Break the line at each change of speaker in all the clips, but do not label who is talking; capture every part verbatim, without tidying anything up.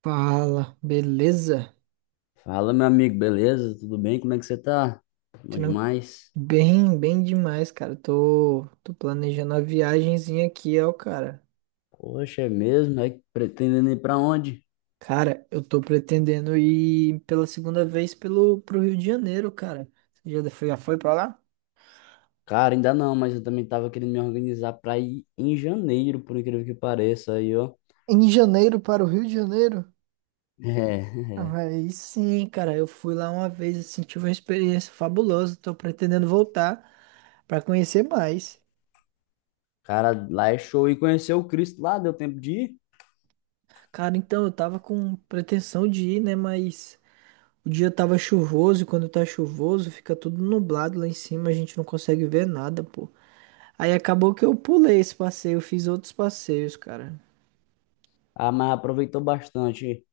Fala, beleza?
Fala, meu amigo, beleza? Tudo bem? Como é que você tá? Bom
Tranqu...
demais.
Bem, bem demais, cara. Tô, tô planejando uma viagemzinha aqui, ó, cara.
Poxa, é mesmo? É pretendendo ir pra onde?
Cara, eu tô pretendendo ir pela segunda vez pelo, pro Rio de Janeiro, cara. Você já foi, já foi pra lá?
Cara, ainda não, mas eu também tava querendo me organizar pra ir em janeiro, por incrível que pareça, aí, ó.
Em janeiro para o Rio de Janeiro?
É, é.
Aí sim, cara. Eu fui lá uma vez, assim, tive uma experiência fabulosa. Tô pretendendo voltar pra conhecer mais.
Cara, lá é show. E conhecer o Cristo lá, deu tempo de ir?
Cara, então eu tava com pretensão de ir, né? Mas. O dia tava chuvoso e quando tá chuvoso fica tudo nublado lá em cima, a gente não consegue ver nada, pô. Aí acabou que eu pulei esse passeio, eu fiz outros passeios, cara.
Ah, mas aproveitou bastante.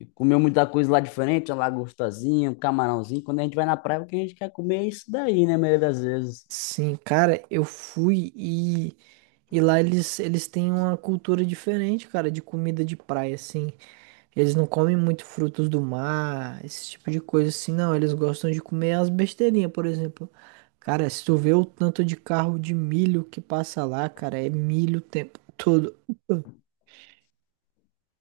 E comeu muita coisa lá diferente, uma lagostazinha, um camarãozinho. Quando a gente vai na praia, o que a gente quer comer é isso daí, né, a maioria das vezes.
Sim, cara, eu fui e e lá eles eles têm uma cultura diferente, cara, de comida de praia assim. Eles não comem muito frutos do mar, esse tipo de coisa assim, não, eles gostam de comer as besteirinhas, por exemplo. Cara, se tu vê o tanto de carro de milho que passa lá, cara, é milho o tempo todo.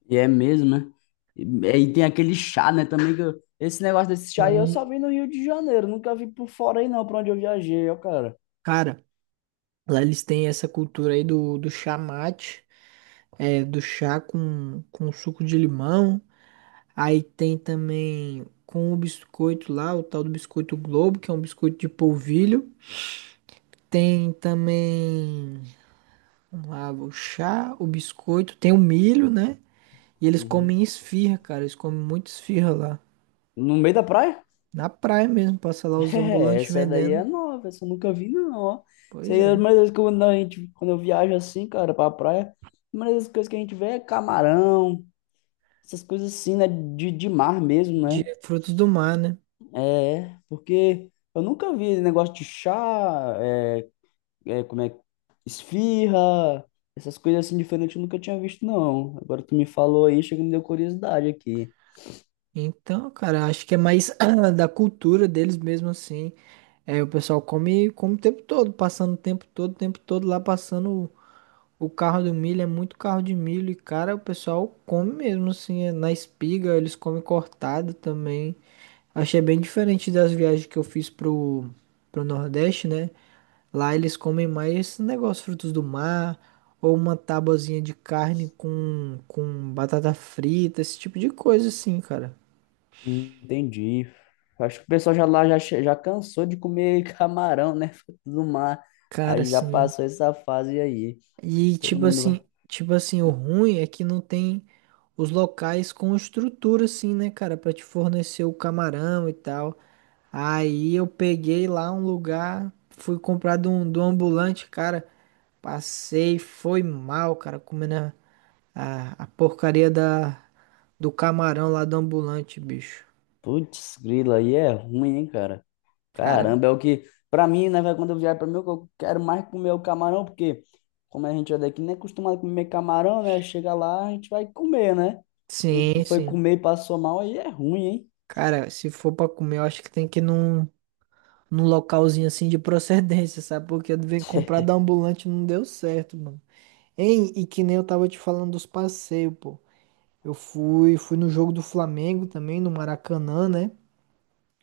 E é mesmo, né? E, e tem aquele chá, né? Também que eu- esse negócio desse chá aí eu só
Sim,
vi no Rio de Janeiro, nunca vi por fora aí não, pra onde eu viajei, ó, cara.
cara, lá eles têm essa cultura aí do, do chá mate, é, do chá com, com suco de limão. Aí tem também com o biscoito lá, o tal do biscoito Globo, que é um biscoito de polvilho. Tem também, vamos lá, o chá, o biscoito, tem o milho, né? E eles
Uhum.
comem esfirra, cara, eles comem muito esfirra lá.
No meio da praia?
Na praia mesmo, passa lá os
É,
ambulantes
essa daí
vendendo.
é nova, essa eu nunca vi não, ó. Isso
Pois
aí é a
é,
primeira vez que eu- quando a gente, quando eu viajo assim, cara, pra praia, a primeira das coisas que a gente vê é camarão, essas coisas assim, né? De, de mar mesmo,
de
né?
frutos do mar, né?
É, porque eu nunca vi negócio de chá, é, é, como é, esfirra, essas coisas assim diferentes eu nunca tinha visto, não. Agora tu me falou aí, chega e me deu curiosidade aqui.
Então, cara, acho que é mais da cultura deles mesmo assim. É, o pessoal come, come o tempo todo, passando o tempo todo, o tempo todo lá passando o, o carro do milho, é muito carro de milho. E, cara, o pessoal come mesmo assim, é, na espiga, eles comem cortado também. Achei bem diferente das viagens que eu fiz pro, pro Nordeste, né? Lá eles comem mais esse negócio, frutos do mar, ou uma tabuazinha de carne com, com batata frita, esse tipo de coisa assim, cara.
Hum, entendi. Acho que o pessoal já lá já, che- já cansou de comer camarão, né? Fruto do mar.
Cara,
Aí já
assim.
passou essa fase aí.
E
Todo
tipo
mundo vai.
assim, tipo assim, o ruim é que não tem os locais com estrutura assim, né, cara, pra te fornecer o camarão e tal. Aí eu peguei lá um lugar, fui comprar de um, de um ambulante, cara, passei, foi mal, cara, comendo a, a, a porcaria da, do camarão lá do ambulante, bicho.
Putz, grilo, aí é ruim, hein, cara?
Cara,
Caramba, é o que, pra mim, né, velho, quando eu viajo pra mim, eu quero mais comer o camarão, porque como a gente é daqui, nem é acostumado a comer camarão, né? Chega lá, a gente vai comer, né? E tu
sim,
foi
sim.
comer e passou mal, aí é ruim, hein?
Cara, se for pra comer, eu acho que tem que ir num num localzinho assim de procedência, sabe? Porque eu devia comprar da ambulante e não deu certo, mano. Hein? E que nem eu tava te falando dos passeios, pô. Eu fui, fui no jogo do Flamengo também, no Maracanã, né?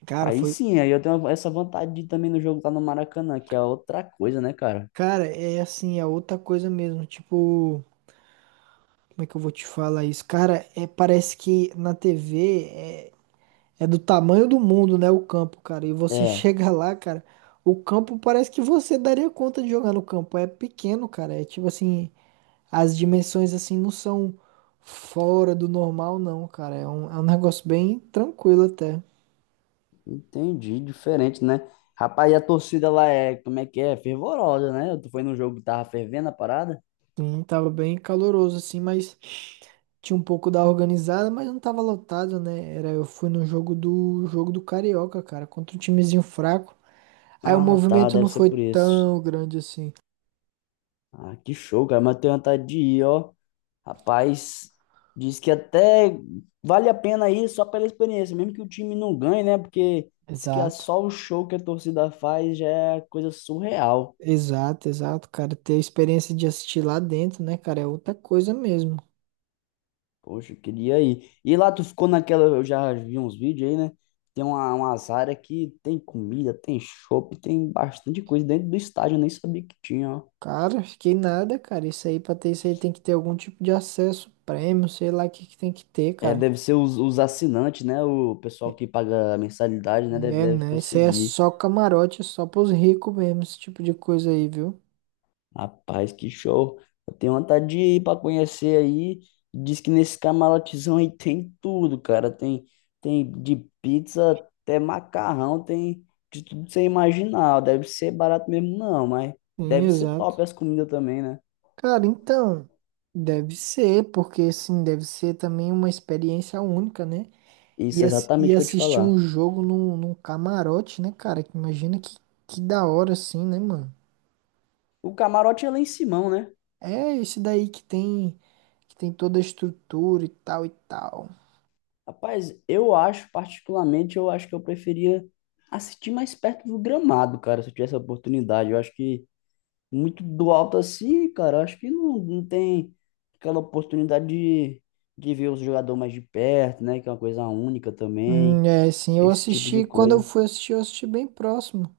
Cara,
Aí
foi.
sim, aí eu tenho essa vontade de ir também no jogo lá no Maracanã, que é outra coisa, né, cara?
Cara, é assim, é outra coisa mesmo. Tipo, como é que eu vou te falar isso? Cara, é, parece que na T V é, é do tamanho do mundo, né? O campo, cara. E você
É,
chega lá, cara. O campo parece que você daria conta de jogar no campo. É pequeno, cara. É tipo assim. As dimensões, assim, não são fora do normal, não, cara. É um, é um negócio bem tranquilo até.
entendi, diferente, né? Rapaz, e a torcida lá é, como é que é? Fervorosa, né? Tu foi num jogo que tava fervendo a parada?
Sim, tava bem caloroso, assim, mas tinha um pouco da organizada, mas não tava lotado, né? Era, eu fui no jogo do jogo do Carioca, cara, contra um timezinho fraco. Aí o
Ah, tá,
movimento
deve
não
ser
foi
por isso.
tão grande assim.
Ah, que show, cara, mas eu tenho vontade de ir, ó. Rapaz, diz que até vale a pena ir só pela experiência, mesmo que o time não ganhe, né? Porque diz que é
Exato.
só o show que a torcida faz já é coisa surreal.
Exato, exato, cara. Ter a experiência de assistir lá dentro, né, cara, é outra coisa mesmo.
Poxa, eu queria ir. E lá tu ficou naquela, eu já vi uns vídeos aí, né? Tem uma, umas áreas que tem comida, tem chopp, tem bastante coisa dentro do estádio, eu nem sabia que tinha, ó.
Cara, fiquei nada, cara. Isso aí, pra ter isso aí, tem que ter algum tipo de acesso, prêmio, sei lá o que que tem que ter,
É,
cara.
deve ser os, os assinantes, né? O
É,
pessoal que paga a mensalidade, né? Deve,
é,
deve
né? Isso aí é
conseguir.
só camarote, é só pros ricos mesmo, esse tipo de coisa aí, viu?
Rapaz, que show. Eu tenho vontade de ir para conhecer aí. Diz que nesse camarotezão aí tem tudo, cara. Tem, tem de pizza até macarrão, tem de tudo que você imaginar. Deve ser barato mesmo, não, mas
Sim,
deve ser
exato.
top as comidas também, né?
Cara, então, deve ser, porque assim, deve ser também uma experiência única, né? E,
Isso, é
ass- e
exatamente o que eu te
assistir um
falar.
jogo num, num camarote, né, cara? Que imagina que, que da hora, assim, né, mano?
O camarote é lá em Simão, né?
É esse daí que tem, que tem toda a estrutura e tal e tal.
Rapaz, eu acho, particularmente, eu acho que eu preferia assistir mais perto do gramado, cara, se eu tivesse a oportunidade. Eu acho que muito do alto assim, cara. Acho que não, não tem aquela oportunidade de, de ver os jogadores mais de perto, né? Que é uma coisa única também.
Hum, é, sim, eu
Esse tipo de
assisti, quando eu
coisa.
fui assistir, eu assisti bem próximo.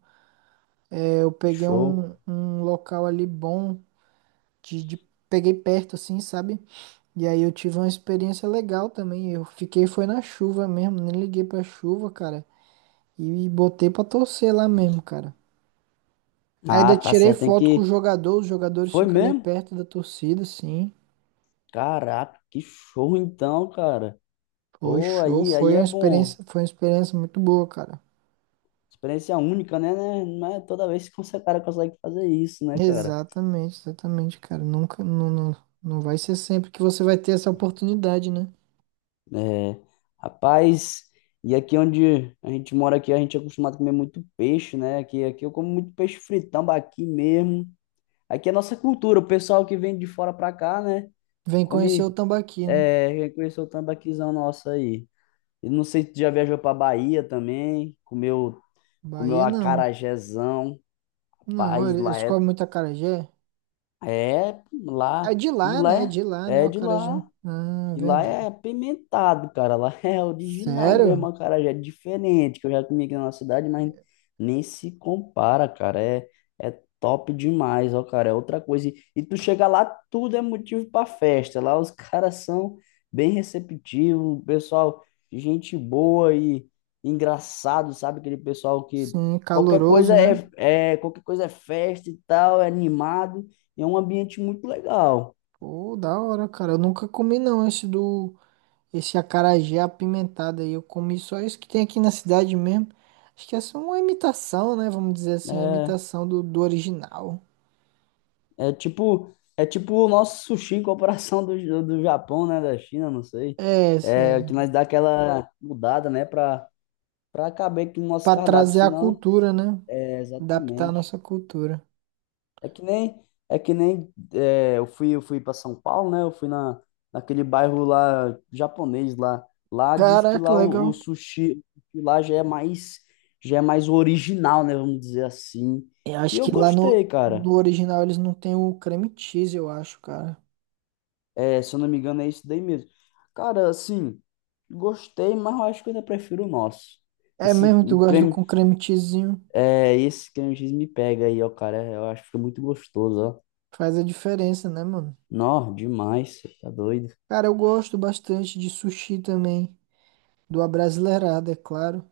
É, eu peguei
Show.
um, um local ali bom, de, de- peguei perto assim, sabe? E aí eu tive uma experiência legal também. Eu fiquei, foi na chuva mesmo, nem liguei pra chuva, cara. E botei pra torcer lá mesmo, cara.
Ah,
Ainda
tá
tirei
certo. Tem
foto com o
que.
jogador, os jogadores
Foi
ficam ali
mesmo?
perto da torcida, sim.
Caraca, que show então, cara.
Foi
Pô,
show,
aí, aí
foi uma
é bom.
experiência, foi uma experiência muito boa, cara.
Experiência única, né, né? Não é toda vez que você, cara, consegue fazer isso, né, cara?
Exatamente, exatamente, cara. Nunca, não, não, não vai ser sempre que você vai ter essa oportunidade, né?
É, rapaz, e aqui onde a gente mora aqui, a gente é acostumado a comer muito peixe, né? Aqui, aqui eu como muito peixe fritão tambaqui mesmo. Aqui é nossa cultura, o pessoal que vem de fora pra cá, né?
Vem conhecer o
Come,
Tambaqui, né?
é, conheceu o tambaquizão nosso aí. E não sei se tu já viajou pra Bahia também, comeu, comeu
Bahia não.
acarajézão,
Não,
rapaz,
ele-
lá
eles
é,
comem muito acarajé.
é,
É
lá,
de
e
lá,
lá
né? É
é,
de lá, né? O
é de
acarajé.
lá.
Ah, é
E lá é
verdade.
apimentado, cara. Lá é original mesmo,
Sério?
a cara já é diferente, que eu já comi aqui na nossa cidade, mas nem se compara, cara. É, é top demais, ó, cara. É outra coisa. E, e tu chega lá, tudo é motivo pra festa. Lá os caras são bem receptivos, pessoal, gente boa e engraçado, sabe? Aquele pessoal que
Sim,
qualquer coisa
caloroso,
é,
né?
é qualquer coisa é festa e tal, é animado. E é um ambiente muito legal.
Pô, da hora, cara. Eu nunca comi não esse do esse acarajé apimentado aí. Eu comi só isso que tem aqui na cidade mesmo. Acho que essa é uma imitação, né? Vamos dizer assim, uma
É,
imitação do, do original.
É tipo, é tipo o nosso sushi em comparação do, do, Japão, né? Da China, não sei.
É, isso
É
é
que nós dá É, aquela mudada, né? Pra, pra caber aqui no nosso
para
cardápio,
trazer a
senão.
cultura, né?
É,
Adaptar a
exatamente.
nossa cultura.
É que nem, é que nem é, eu fui, eu fui para São Paulo, né? Eu fui na, naquele bairro lá japonês lá. Lá diz que
Caraca,
lá o, o
legal.
sushi que lá já é mais, já é mais original, né? Vamos dizer assim.
Eu
E
acho que
eu
lá no,
gostei, cara.
no original eles não tem o creme cheese, eu acho, cara.
É, se eu não me engano, é isso daí mesmo. Cara, assim, gostei, mas eu acho que eu ainda prefiro o nosso.
É
Esse
mesmo, tu gosta do com
creme,
creme cheesinho?
é, esse creme X me pega aí, ó, cara. Eu acho que fica muito gostoso, ó.
Faz a diferença, né, mano?
Nó, demais, cê tá doido.
Cara, eu gosto bastante de sushi também, do abrasileirado, é claro,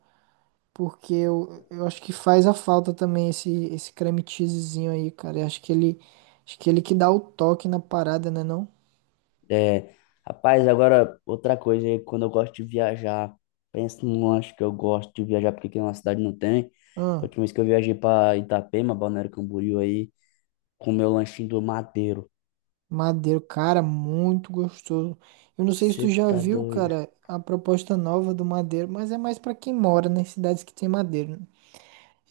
porque eu, eu acho que faz a falta também esse, esse creme cheesezinho aí, cara. Eu acho que ele, acho que ele que dá o toque na parada, né,
É, rapaz, agora outra coisa aí, quando eu gosto de viajar, pensa num lanche que eu gosto de viajar, porque aqui na cidade não tem. A
não?
última vez que eu viajei pra Itapema, Balneário Camboriú aí, com o meu lanchinho do Mateiro.
Madeiro, cara, muito gostoso. Eu não sei se tu
Você
já
tá
viu,
doido?
cara, a proposta nova do Madeiro, mas é mais pra quem mora nas cidades que tem Madeiro, né?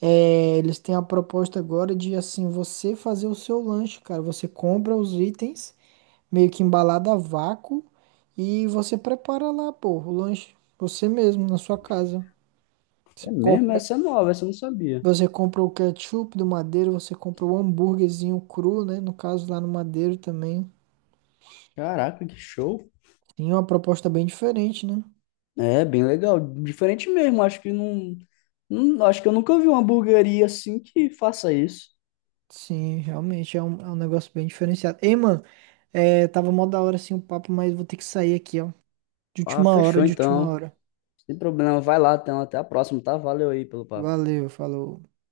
É, eles têm a proposta agora de, assim, você fazer o seu lanche, cara. Você compra os itens, meio que embalado a vácuo, e você prepara lá, pô, o lanche, você mesmo, na sua casa. Você
É mesmo?
compra,
Essa é nova, essa eu não sabia.
você compra o ketchup do Madeiro, você compra o hambúrguerzinho cru, né? No caso, lá no Madeiro também.
Caraca, que show.
Tem uma proposta bem diferente, né?
É, bem legal. Diferente mesmo. Acho que não, não- Acho que eu nunca vi uma hamburgueria assim que faça isso.
Sim, realmente é um, é um negócio bem diferenciado. Ei, mano, é, tava mó da hora assim o papo, mas vou ter que sair aqui, ó. De
Ah,
última hora,
fechou
de última
então.
hora.
Sem problema. Vai lá, então. Até a próxima, tá? Valeu aí pelo papo.
Valeu, falou.